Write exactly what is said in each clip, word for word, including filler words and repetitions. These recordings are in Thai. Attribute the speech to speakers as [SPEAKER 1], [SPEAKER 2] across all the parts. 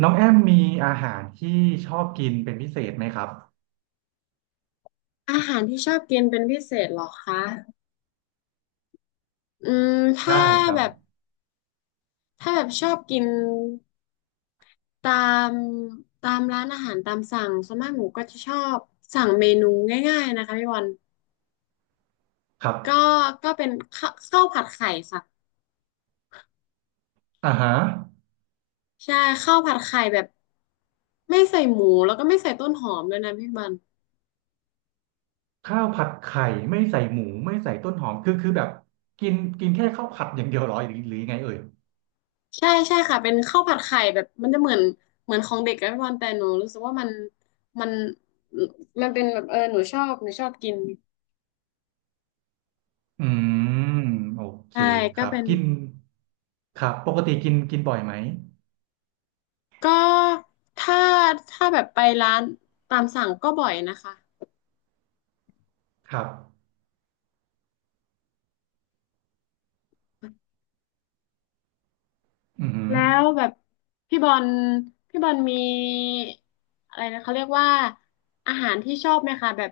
[SPEAKER 1] น้องแอมมีอาหารที่ชอบกินเป็นพิเศษไหมครับ
[SPEAKER 2] อาหารที่ชอบกินเป็นพิเศษเหรอคะอืม
[SPEAKER 1] ใช่
[SPEAKER 2] ถ้า
[SPEAKER 1] ครับ
[SPEAKER 2] แบบถ้าแบบชอบกินตามตามร้านอาหารตามสั่งส่วนมากหนูก็จะชอบสั่งเมนูง่ายๆนะคะพี่บอล
[SPEAKER 1] ครับ
[SPEAKER 2] ก็ก็เป็นข้าข้าวผัดไข่ค่ะ
[SPEAKER 1] อ่าฮะ
[SPEAKER 2] ใช่ข้าวผัดไข่แบบไม่ใส่หมูแล้วก็ไม่ใส่ต้นหอมเลยนะพี่บอล
[SPEAKER 1] ข้าวผัดไข่ไม่ใส่หมูไม่ใส่ต้นหอมคือคือแบบกินกินแค่ข้าวผัดอย่างเดียวเหรอหรือหรือยังไงเอ่ย
[SPEAKER 2] ใช่ใช่ค่ะเป็นข้าวผัดไข่แบบมันจะเหมือนเหมือนของเด็กอะพี่บอลแต่หนูรู้สึกว่ามันมันมันเป็นแบบเออหนูชอบหนูชอบกิน
[SPEAKER 1] อืมโอเค
[SPEAKER 2] ใช่
[SPEAKER 1] ค
[SPEAKER 2] ก็
[SPEAKER 1] รับ
[SPEAKER 2] เป็น
[SPEAKER 1] กินครับปกติกินกินบ่อยไหม
[SPEAKER 2] ก็ถ้าถ้าแบบไปร้านตามสั่งก็บ่อยนะคะ
[SPEAKER 1] ครับอือหือ
[SPEAKER 2] แล้วแบบพี่บอลพี่บอลมีอะไรนะเขาเรียกว่าอาหารที่ชอบไหมคะแบบ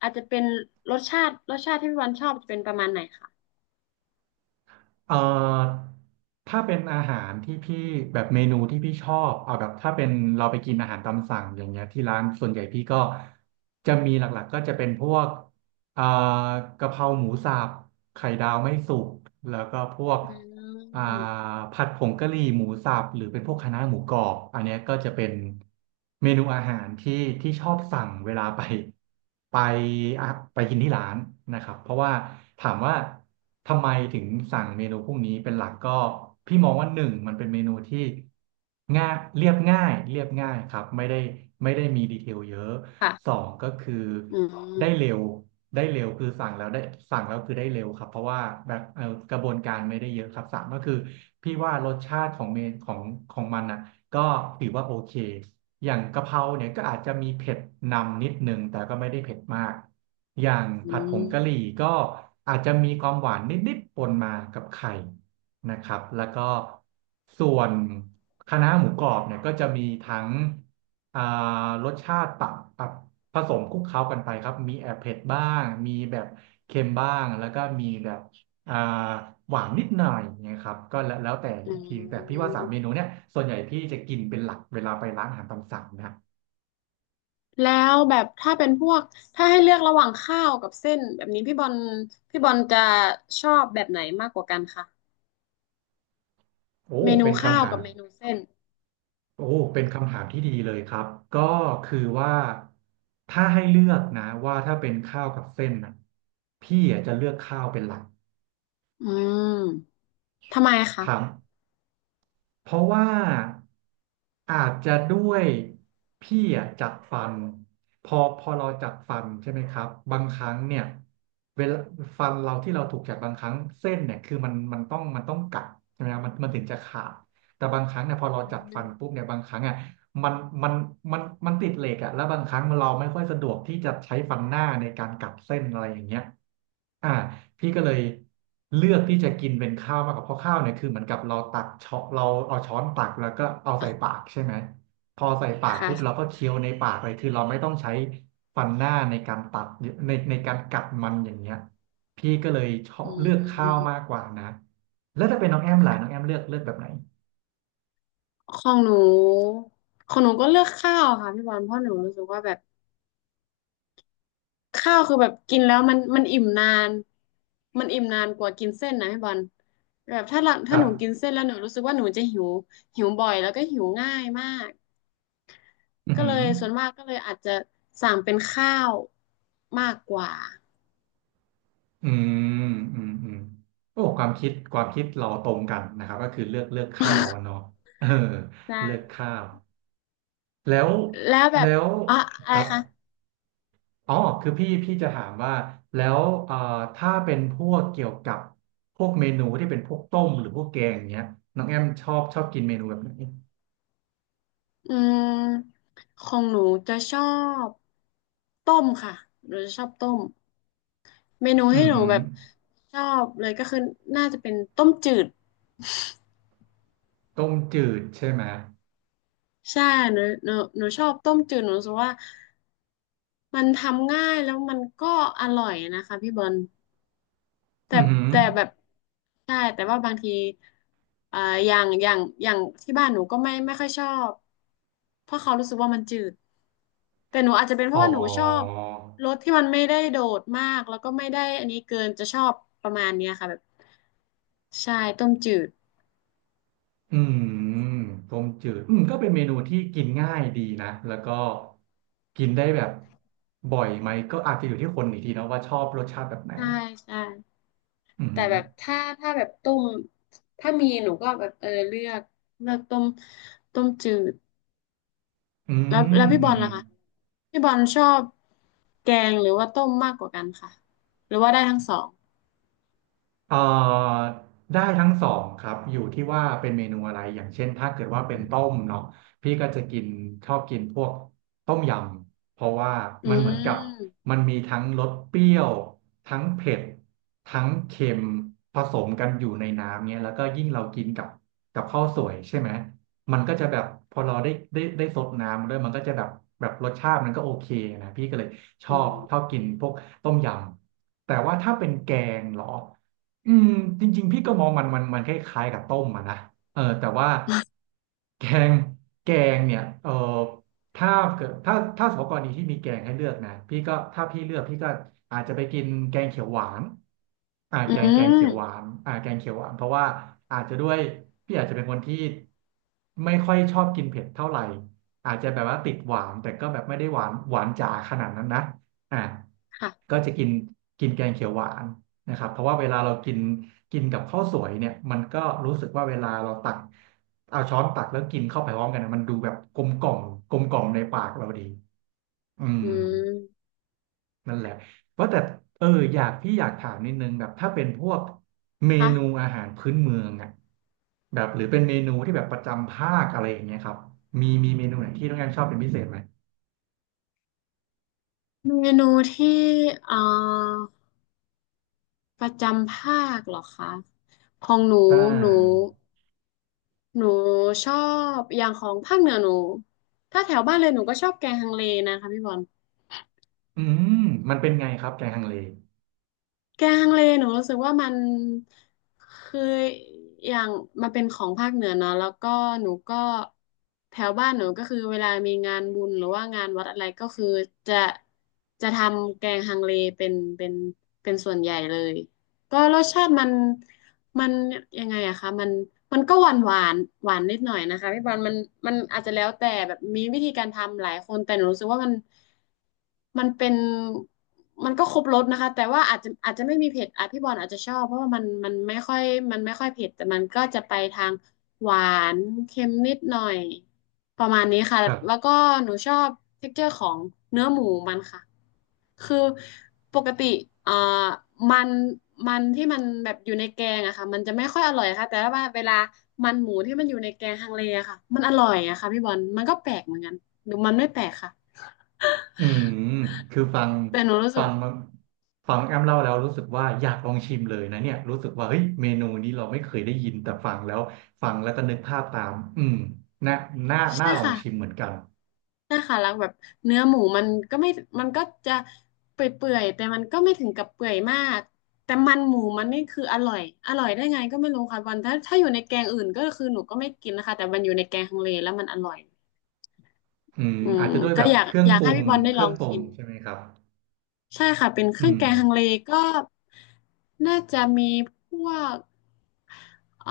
[SPEAKER 2] อาจจะเป็นรสชาติรสชาติที่พี่บอลชอบจะเป็นประมาณไหนคะ
[SPEAKER 1] เอ่อถ้าเป็นอาหารที่พี่แบบเมนูที่พี่ชอบเอาแบบถ้าเป็นเราไปกินอาหารตามสั่งอย่างเงี้ยที่ร้านส่วนใหญ่พี่ก็จะมีหลักๆก็จะเป็นพวกเอ่อกะเพราหมูสับไข่ดาวไม่สุกแล้วก็พวก
[SPEAKER 2] อื
[SPEAKER 1] อ่า
[SPEAKER 2] ม
[SPEAKER 1] ผัดผงกะหรี่หมูสับหรือเป็นพวกคะน้าหมูกรอบอันเนี้ยก็จะเป็นเมนูอาหารที่ที่ชอบสั่งเวลาไปไปอ่ะไปกินที่ร้านนะครับเพราะว่าถามว่าทำไมถึงสั่งเมนูพวกนี้เป็นหลักก็พี่มองว่าหนึ่งมันเป็นเมนูที่ง่ายเรียบง่ายเรียบง่ายครับไม่ได้ไม่ได้มีดีเทลเยอะ ส
[SPEAKER 2] ค่ะ
[SPEAKER 1] องก็คือ
[SPEAKER 2] อืม
[SPEAKER 1] ได้เร็วได้เร็วคือสั่งแล้วได้สั่งแล้วคือได้เร็วครับเพราะว่าแบบเออกระบวนการไม่ได้เยอะครับสามก็คือพี่ว่ารสชาติของเมนของของมันอ่ะก็ถือว่าโอเคอย่างกะเพราเนี่ยก็อาจจะมีเผ็ดนำนิดนึงแต่ก็ไม่ได้เผ็ดมากอย่าง
[SPEAKER 2] อื
[SPEAKER 1] ผัดผงกะหรี่
[SPEAKER 2] ม
[SPEAKER 1] ก็อาจจะมีความหวานนิดๆปนมากับไข่นะครับแล้วก็ส่วนคะน้าหมูกรอบเนี่ยก็จะมีทั้ง อ่ารสชาติปรับปรับผสมคลุกเคล้ากันไปครับมีแอบเผ็ดบ้างมีแบบเค็มบ้างแล้วก็มีแบบอ่าหวานนิดหน่อยเนยครับก็แล้วแล้วแต่
[SPEAKER 2] อื
[SPEAKER 1] อีกทีแต่พี่ว่าสาม
[SPEAKER 2] ม
[SPEAKER 1] เมนูเนี้ยส่วนใหญ่พี่จะกินเป็นหลักเวลาไปร้านอาหารตามสั่งนะ
[SPEAKER 2] แล้วแบบถ้าเป็นพวกถ้าให้เลือกระหว่างข้าวกับเส้นแบบนี้พี่บอลพี่บอลจะชอบแบบไหนมากกว่ากันคะ
[SPEAKER 1] โอ้
[SPEAKER 2] เมนู
[SPEAKER 1] เป็น
[SPEAKER 2] ข้า
[SPEAKER 1] คำ
[SPEAKER 2] ว
[SPEAKER 1] ถาม
[SPEAKER 2] กับเมนูเส้น
[SPEAKER 1] โอ้เป็นคำถามที่ดีเลยครับก็คือว่าถ้าให้เลือกนะว่าถ้าเป็นข้าวกับเส้นนะพี่อ่ะจะเลือกข้าวเป็นหลัก
[SPEAKER 2] อืมทำไมคะ
[SPEAKER 1] ถาม เพราะว่าอาจจะด้วยพี่อะจัดฟันพอพอเราจัดฟันใช่ไหมครับบางครั้งเนี่ยเวลาฟันเราที่เราถูกจัดบางครั้งเส้นเนี่ยคือมันมันต้องมันต้องกัดใช่ไหมครับมันมันถึงจะขาดแต่บางครั้งเนี่ยพอเรา
[SPEAKER 2] อื
[SPEAKER 1] จัดฟัน
[SPEAKER 2] ม
[SPEAKER 1] ปุ๊บเนี่ยบางครั้งอ่ะ มันมันมันมันติดเหล็กอะแล้วบางครั้งเราไม่ค่อยสะดวกที่จะใช้ฟันหน้าในการกัดเส้นอะไรอย่างเงี้ยอ่าพี่ก็เลยเลือกที่จะกินเป็นข้าวมากกว่าเพราะข้าวเนี่ยคือเหมือนกับเราตักช้อนเราเอาช้อนตักแล้วก็เอา
[SPEAKER 2] อ่ะ
[SPEAKER 1] ใส่ปากใช่ไหมพอใส่ปากปุ๊บเราก็
[SPEAKER 2] ค่ะ
[SPEAKER 1] เคี้ยวในปากเลยคือเราไม่ต้องใช้ฟันหน้าในการตัดในในการกัดมันอย่างเงี้ยพี่ก็เลยชอบ
[SPEAKER 2] อื
[SPEAKER 1] เลือกข้าวมาก
[SPEAKER 2] ม
[SPEAKER 1] กว่านะแล้วถ้าเป็นน้องแอมล่ะน้องแอมเลือกเลือกแบบไหน
[SPEAKER 2] ของหนูของหนูก็เลือกข้าวค่ะพี่บอลเพราะหนูรู้สึกว่าแบบข้าวคือแบบกินแล้วมันมันอิ่มนานมันอิ่มนานกว่ากินเส้นนะพี่บอลแบบถ้าหลั
[SPEAKER 1] ค
[SPEAKER 2] ถ้า
[SPEAKER 1] รั
[SPEAKER 2] หนูกิน
[SPEAKER 1] บ
[SPEAKER 2] เส้นแล้วหนูรู้สึกว่าหนูจะหิวหิวบ่อยแล้วก็หิวง่ายมาก
[SPEAKER 1] อือ
[SPEAKER 2] ก็
[SPEAKER 1] หื
[SPEAKER 2] เล
[SPEAKER 1] อ
[SPEAKER 2] ยส่วนมากก็เลยอาจจะสั่งเป็นข้าวมากกว่า
[SPEAKER 1] อืมอืมอืมโอ้ความคิดความคิดเราตรงกันนะครับก็คือเลือกเลือกข้าวอะเนาะเออ
[SPEAKER 2] ใช่
[SPEAKER 1] เลือกข้าวแล้ว
[SPEAKER 2] แล้วแบ
[SPEAKER 1] แล้
[SPEAKER 2] บ
[SPEAKER 1] ว
[SPEAKER 2] อ่ะ
[SPEAKER 1] ค
[SPEAKER 2] อะไร
[SPEAKER 1] รับ
[SPEAKER 2] คะ
[SPEAKER 1] อ๋อคือพี่พี่จะถามว่าแล้วเอ่อถ้าเป็นพวกเกี่ยวกับพวกเมนูที่เป็นพวกต้มหรือพวกแกงอย่างเงี้ยน้องแอมชอบชอบกินเมนูแบบไหน
[SPEAKER 2] อืมของหนูจะชอบต้มค่ะหนูจะชอบต้มเมนู
[SPEAKER 1] อื
[SPEAKER 2] ให้
[SPEAKER 1] อ
[SPEAKER 2] หนู
[SPEAKER 1] หือ
[SPEAKER 2] แบบชอบเลยก็คือน่าจะเป็นต้มจืด
[SPEAKER 1] ต้มจืดใช่ไหม
[SPEAKER 2] ใช่หนูหนูหนูชอบต้มจืดหนูรู้สึกว่ามันทำง่ายแล้วมันก็อร่อยนะคะพี่บอล แต่
[SPEAKER 1] อือหือ
[SPEAKER 2] แต่แบบใช่แต่ว่าบางทีอ่าอย่างอย่างอย่างที่บ้านหนูก็ไม่ไม่ค่อยชอบเพราะเขารู้สึกว่ามันจืดแต่หนูอาจจะเป็นเพ
[SPEAKER 1] อ๋อ
[SPEAKER 2] ราะว่าหนูชอบรสที่มันไม่ได้โดดมากแล้วก็ไม่ได้อันนี้เกินจะชอบประมาณเนี้ยค่ะแบบใช่ต้มจืด
[SPEAKER 1] อืมต้มจืดอืมก็เป็นเมนูที่กินง่ายดีนะ แล้วก็กินได้แบบบ่อยไหม ก็อาจจะอยู่ที่คนอีกทีเนาะว่าชอบรสชาติแบบไหน
[SPEAKER 2] ใช่ใช่
[SPEAKER 1] อื
[SPEAKER 2] แต่
[SPEAKER 1] ม
[SPEAKER 2] แบบถ้าถ้าแบบต้มถ้ามีหนูก็แบบเออเลือกเลือกต้มต้มจืด
[SPEAKER 1] อื
[SPEAKER 2] แล้ว
[SPEAKER 1] ม
[SPEAKER 2] แล้วพี่
[SPEAKER 1] อื
[SPEAKER 2] บอล
[SPEAKER 1] ม
[SPEAKER 2] ล่ะคะพี่บอลชอบแกงหรือว่าต้มมากกว่ากันค่ะหรือว่าได้ทั้งสอง
[SPEAKER 1] เอ่อได้ทั้งสองครับอยู่ที่ว่าเป็นเมนูอะไรอย่างเช่นถ้าเกิดว่าเป็นต้มเนาะพี่ก็จะกินชอบกินพวกต้มยำเพราะว่า
[SPEAKER 2] อื
[SPEAKER 1] มันเหมือนกับ
[SPEAKER 2] ม
[SPEAKER 1] มันมีทั้งรสเปรี้ยวทั้งเผ็ดทั้งเค็มผสมกันอยู่ในน้ำเนี้ยแล้วก็ยิ่งเรากินกับกับข้าวสวยใช่ไหมมันก็จะแบบพอเราได้ได้ได้ซดน้ำด้วยมันก็จะแบบแบบรสชาติมันก็โอเคนะพี่ก็เลยช
[SPEAKER 2] อื
[SPEAKER 1] อบ
[SPEAKER 2] ม
[SPEAKER 1] ชอบกินพวกต้มยำแต่ว่าถ้าเป็นแกงเหรอ อืมจริงๆพี่ก็มองมันมันมันคล้ายๆกับต้มอะนะเออแต่ว่าแกงแกงเนี่ยเออถ้าเกิดถ้าถ้าสมมติกรณีที่มีแกงให้เลือกนะพี่ก็ถ้าพี่เลือกพี่ก็อาจจะไปกินแกงเขียวหวานอ่า
[SPEAKER 2] อื
[SPEAKER 1] แก
[SPEAKER 2] ม
[SPEAKER 1] งแกงเขียวหวานอ่าแกงเขียวหวานเพราะว่าอาจจะด้วยพี่อาจจะเป็นคนที่ไม่ค่อยชอบกินเผ็ดเท่าไหร่อาจจะแบบว่าติดหวานแต่ก็แบบไม่ได้หวานหวานจ๋าขนาดนั้นนะอ่ะ
[SPEAKER 2] ค่ะ
[SPEAKER 1] ก็จะกินกินแกงเขียวหวาน นะครับเพราะว่าเวลาเรากินกินกับข้าวสวยเนี่ยมันก็รู้สึกว่าเวลาเราตักเอาช้อนตักแล้วกินเข้าไปพร้อมกันนะมันดูแบบกลมกล่อมกลมกล่อมในปากเราดีอืม
[SPEAKER 2] อืม
[SPEAKER 1] นั่นแหละเพราะแต่เอออยากพี่อยากถามนิดนึงแบบถ้าเป็นพวกเมนู
[SPEAKER 2] ค่ะ
[SPEAKER 1] อาหารพื้นเมืองอ่ะแบบหรือเป็นเมนูที่แบบประจำภาคอะไรอย่างเงี้ยครับมีมีเมนูไหนที่น้องแอมชอบเป็นพิเศษไหม
[SPEAKER 2] เมนูที่เอ่อประจำภาคเหรอคะของหนู
[SPEAKER 1] ใช
[SPEAKER 2] หนู
[SPEAKER 1] ่
[SPEAKER 2] หนูชอบอย่างของภาคเหนือหนูถ้าแถวบ้านเลยหนูก็ชอบแกงฮังเลนะคะพี่บอล
[SPEAKER 1] อืมมันเป็นไงครับแกงฮังเล
[SPEAKER 2] แกงฮังเลหนูรู้สึกว่ามันคืออย่างมันเป็นของภาคเหนือเนาะแล้วก็หนูก็แถวบ้านหนูก็คือเวลามีงานบุญหรือว่างานวัดอะไรก็คือจะจะทำแกงฮังเลเป็นเป็นเป็นส่วนใหญ่เลยก็รสชาติมันมันยังไงอะคะมันมันก็หวานหวานหวานนิดหน่อยนะคะพี่บอลมันมันอาจจะแล้วแต่แบบมีวิธีการทำหลายคนแต่หนูรู้สึกว่ามัน มันเป็นมันก็ครบรสนะคะแต่ว่าอาจจะอาจจะไม่มีเผ็ดอ่ะพี่บอลอาจจะชอบเพราะว่ามันมันไม่ค่อยมันไม่ค่อยเผ็ดแต่มันก็จะไปทางหวานเค็มนิดหน่อยประมาณนี้ค่ะ
[SPEAKER 1] ครั
[SPEAKER 2] แล้วก็
[SPEAKER 1] บ
[SPEAKER 2] หนูชอบ texture ของเนื้อหมูมันค่ะคือปกติเอ่อมันมันที่มันแบบอยู่ในแกงอะค่ะมันจะไม่ค่อยอร่อยค่ะแต่ว่าเวลามันหมูที่มันอยู่ในแกงฮังเลอะค่ะมันอร่อยอะค่ะพี่บอลมันก็แปลกเหมือนกันหรือมันไม่แปลกค่ะ
[SPEAKER 1] อืม คือฟัง
[SPEAKER 2] แต่หนูรู้สึ
[SPEAKER 1] ฟั
[SPEAKER 2] ก
[SPEAKER 1] งมาฟังแอมเล่าแล้วรู้สึกว่าอยากลองชิมเลยนะเนี่ยรู้สึกว่าเฮ้ยเมนูนี้เราไม่เคยได้ยินแต่ฟังแล้วฟังแล้วก็นึกภาพตามอืมน่าน่าน่า
[SPEAKER 2] ใช่
[SPEAKER 1] ลอง
[SPEAKER 2] ค่ะ
[SPEAKER 1] ชิมเหมือนกัน
[SPEAKER 2] ใช่ค่ะแล้วแบบเนื้อหมูมันก็ไม่มันก็จะเปื่อยๆแต่มันก็ไม่ถึงกับเปื่อยมาก แต่มันหมูมันนี่คืออร่อยอร่อยได้ไงก็ไม่รู้ค่ะวันถ้าถ้าอยู่ในแกงอื่นก็คือหนูก็ไม่กินนะคะแต่มันอยู่ในแกงฮังเลแล้วมันอร่อย
[SPEAKER 1] อืม
[SPEAKER 2] อื
[SPEAKER 1] อาจ
[SPEAKER 2] ม
[SPEAKER 1] จะด้วยแบ
[SPEAKER 2] ก็
[SPEAKER 1] บ
[SPEAKER 2] อยาก
[SPEAKER 1] เครื่อง
[SPEAKER 2] อยา
[SPEAKER 1] ป
[SPEAKER 2] ก
[SPEAKER 1] รุ
[SPEAKER 2] ให้
[SPEAKER 1] ง
[SPEAKER 2] พี่บอลได้
[SPEAKER 1] เค
[SPEAKER 2] ล
[SPEAKER 1] รื่
[SPEAKER 2] อ
[SPEAKER 1] อง
[SPEAKER 2] ง
[SPEAKER 1] ปรุง
[SPEAKER 2] ชิม
[SPEAKER 1] ใช่ไหมครับ
[SPEAKER 2] ใช่ค่ะเป็นเค
[SPEAKER 1] อื
[SPEAKER 2] รื่อง
[SPEAKER 1] ม
[SPEAKER 2] แกงฮังเลก็น่าจะมีพวกเอ่อ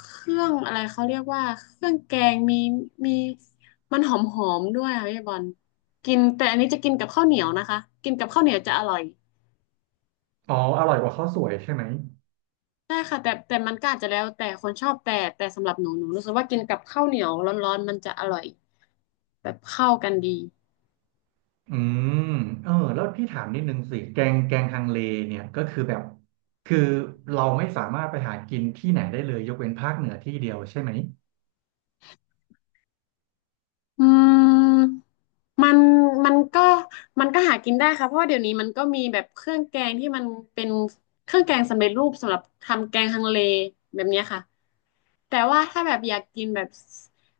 [SPEAKER 2] เครื่องอะไรเขาเรียกว่าเครื่องแกงมีมีมันหอมหอมด้วยค่ะพี่บอลกินแต่อันนี้จะกินกับข้าวเหนียวนะคะกินกับข้าวเหนียวจะอร่อย
[SPEAKER 1] อ๋ออร่อยกว่าข้าวสวยใช่ไหม
[SPEAKER 2] ใช่ค่ะแต่แต่มันก็อาจจะแล้วแต่คนชอบแต่แต่สำหรับหนูหนูรู้สึกว่ากินกับข้าวเหนียวร้อนๆมันจะอร่อยแบบเข้ากันดี
[SPEAKER 1] อืมเออแล้วพี่ถามนิดนึงสิแกงแกงฮังเลเนี่ยก็คือแบบคือเราไม่สามารถไปหากินที่ไหนได้เลยยกเว้นภาคเหนือที่เดียวใช่ไหม
[SPEAKER 2] อืม มันมันก็มันก็หากินได้ค่ะเพราะว่าเดี๋ยวนี้มันก็มีแบบเครื่องแกงที่มันเป็นเครื่องแกงสำเร็จรูปสำหรับทำแกงฮังเลแบบเนี้ยค่ะแต่ว่าถ้าแบบอยากกินแบบ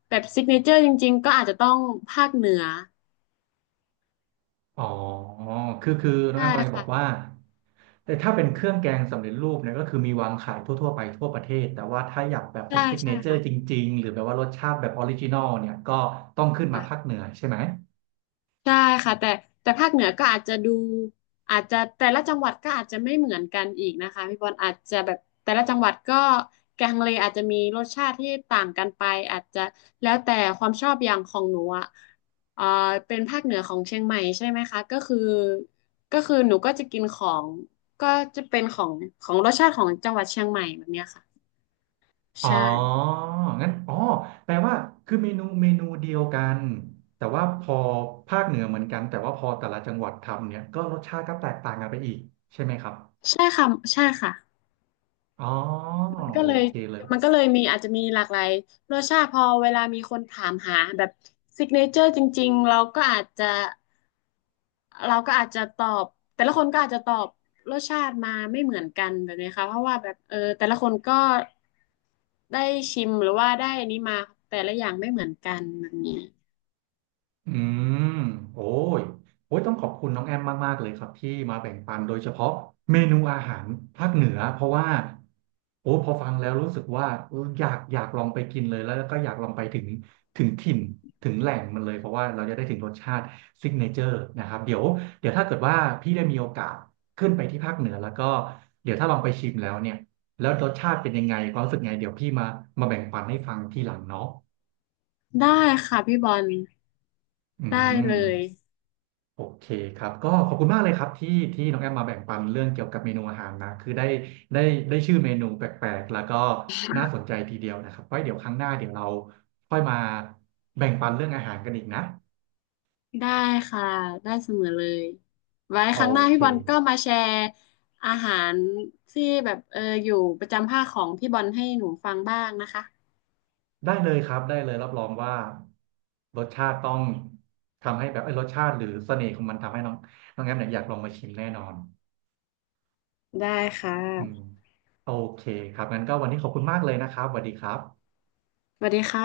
[SPEAKER 2] แบบซิกเนเจอร์จริงๆก็อาจจะต้องภาคเหนือ
[SPEAKER 1] อ๋อ คือคือน้อง
[SPEAKER 2] ใช่
[SPEAKER 1] แอมกำลังบอ
[SPEAKER 2] ค่ะ
[SPEAKER 1] กว่าแต่ถ้าเป็นเครื่องแกงสำเร็จรูปเนี่ยก็คือมีวางขายทั่วๆไปทั่วประเทศแต่ว่าถ้าอยากแบบเป็น
[SPEAKER 2] ใช่
[SPEAKER 1] ซิกเน
[SPEAKER 2] ใช่
[SPEAKER 1] เจอ
[SPEAKER 2] ค่ะ
[SPEAKER 1] ร์จริงๆหรือแบบว่ารสชาติแบบออริจินอลเนี่ยก็ต้องขึ้นมาภา
[SPEAKER 2] ค่ะ
[SPEAKER 1] คเหนือใช่ไหม
[SPEAKER 2] ได้ค่ะแต่แต่ภาคเหนือก็อาจจะดูอาจจะแต่ละจังหวัดก็อาจจะไม่เหมือนกันอีกนะคะพี่บอลอาจจะแบบแต่ละจังหวัดก็แกงเลอาจจะมีรสชาติที่ต่างกันไปอาจจะแล้วแต่ความชอบอย่างของหนูอ่ะเอ่อเป็นภาคเหนือของเชียงใหม่ใช่ไหมคะก็คือก็คือหนูก็จะกินของก็จะเป็นของของรสชาติของจังหวัดเชียงใหม่แบบเนี้ยค่ะ
[SPEAKER 1] อ๋อ
[SPEAKER 2] ใช่
[SPEAKER 1] งั้นอ๋อแปลว่าคือเมนูเมนูเดียวกันแต่ว่าพอภาคเหนือเหมือนกันแต่ว่าพอแต่ละจังหวัดทำเนี่ยก็รสชาติก็แตกต่างกันไปอีกใช่ไหมครับ
[SPEAKER 2] ใช่ค่ะใช่ค่ะ
[SPEAKER 1] อ๋อ
[SPEAKER 2] มันก็
[SPEAKER 1] โอ
[SPEAKER 2] เลย
[SPEAKER 1] เคเลย
[SPEAKER 2] มันก็เลยมีอาจจะมีหลากหลายรสชาติพอเวลามีคนถามหาแบบซิกเนเจอร์จริงๆเราก็อาจจะเราก็อาจจะตอบแต่ละคนก็อาจจะตอบรสชาติมาไม่เหมือนกันแบบนี้ค่ะเพราะว่าแบบเออแต่ละคนก็ได้ชิมหรือว่าได้อันนี้มาแต่ละอย่างไม่เหมือนกันแบบนี้
[SPEAKER 1] อืมโอ้ยโอ้ยต้องขอบคุณน้องแอมมากๆเลยครับที่มาแบ่งปันโดยเฉพาะเมนูอาหารภาคเหนือเพราะว่าโอ้พอฟังแล้วรู้สึกว่าเอออยากอยากลองไปกินเลยแล้วก็อยากลองไปถึงถึงถิ่นถึงแหล่งมันเลยเพราะว่าเราจะได้ถึงรสชาติซิกเนเจอร์นะครับเดี๋ยวเดี๋ยวถ้าเกิดว่าพี่ได้มีโอกาสขึ้นไปที่ภาคเหนือแล้วก็เดี๋ยวถ้าลองไปชิมแล้วเนี่ยแล้วรสชาติเป็นยังไงความรู้สึกไงเดี๋ยวพี่มามาแบ่งปันให้ฟังทีหลังเนาะ
[SPEAKER 2] ได้ค่ะพี่บอล
[SPEAKER 1] อื
[SPEAKER 2] ได้เลย
[SPEAKER 1] ม โอเคครับก็ขอบคุณมากเลยครับที่ที่น้องแอมมาแบ่งปันเรื่องเกี่ยวกับเมนูอาหารนะคือได้ได้ได้ชื่อเมนูแปลกๆแล้วก็น่าสนใจทีเดียวนะครับไว้เดี๋ยวครั้งหน้าเดี๋ยวเราค่อยมาแบ่งปันเรื่องอาหารกันอีกนะ
[SPEAKER 2] ได้ค่ะได้เสมอเลยไว้
[SPEAKER 1] โอ
[SPEAKER 2] ครั้งหน้า
[SPEAKER 1] เค
[SPEAKER 2] พี่บอลก็มาแชร์อาหารที่แบบเอออยู่ประจำภาคของพี่บอลให้หนูฟังบ้างนะคะ
[SPEAKER 1] ได้เลยครับได้เลยรับรองว่ารสชาติต้องทำให้แบบไอ้ยรสชาติหรือเสน่ห์ของมันทำให้น้องน้องแอมเนี่ยอยากลองมาชิมแน่นอน
[SPEAKER 2] ได้ค่ะ
[SPEAKER 1] อืมโอเคครับงั้นก็วันนี้ขอบคุณมากเลยนะครับสวัสดีครับ
[SPEAKER 2] สวัสดีค่ะ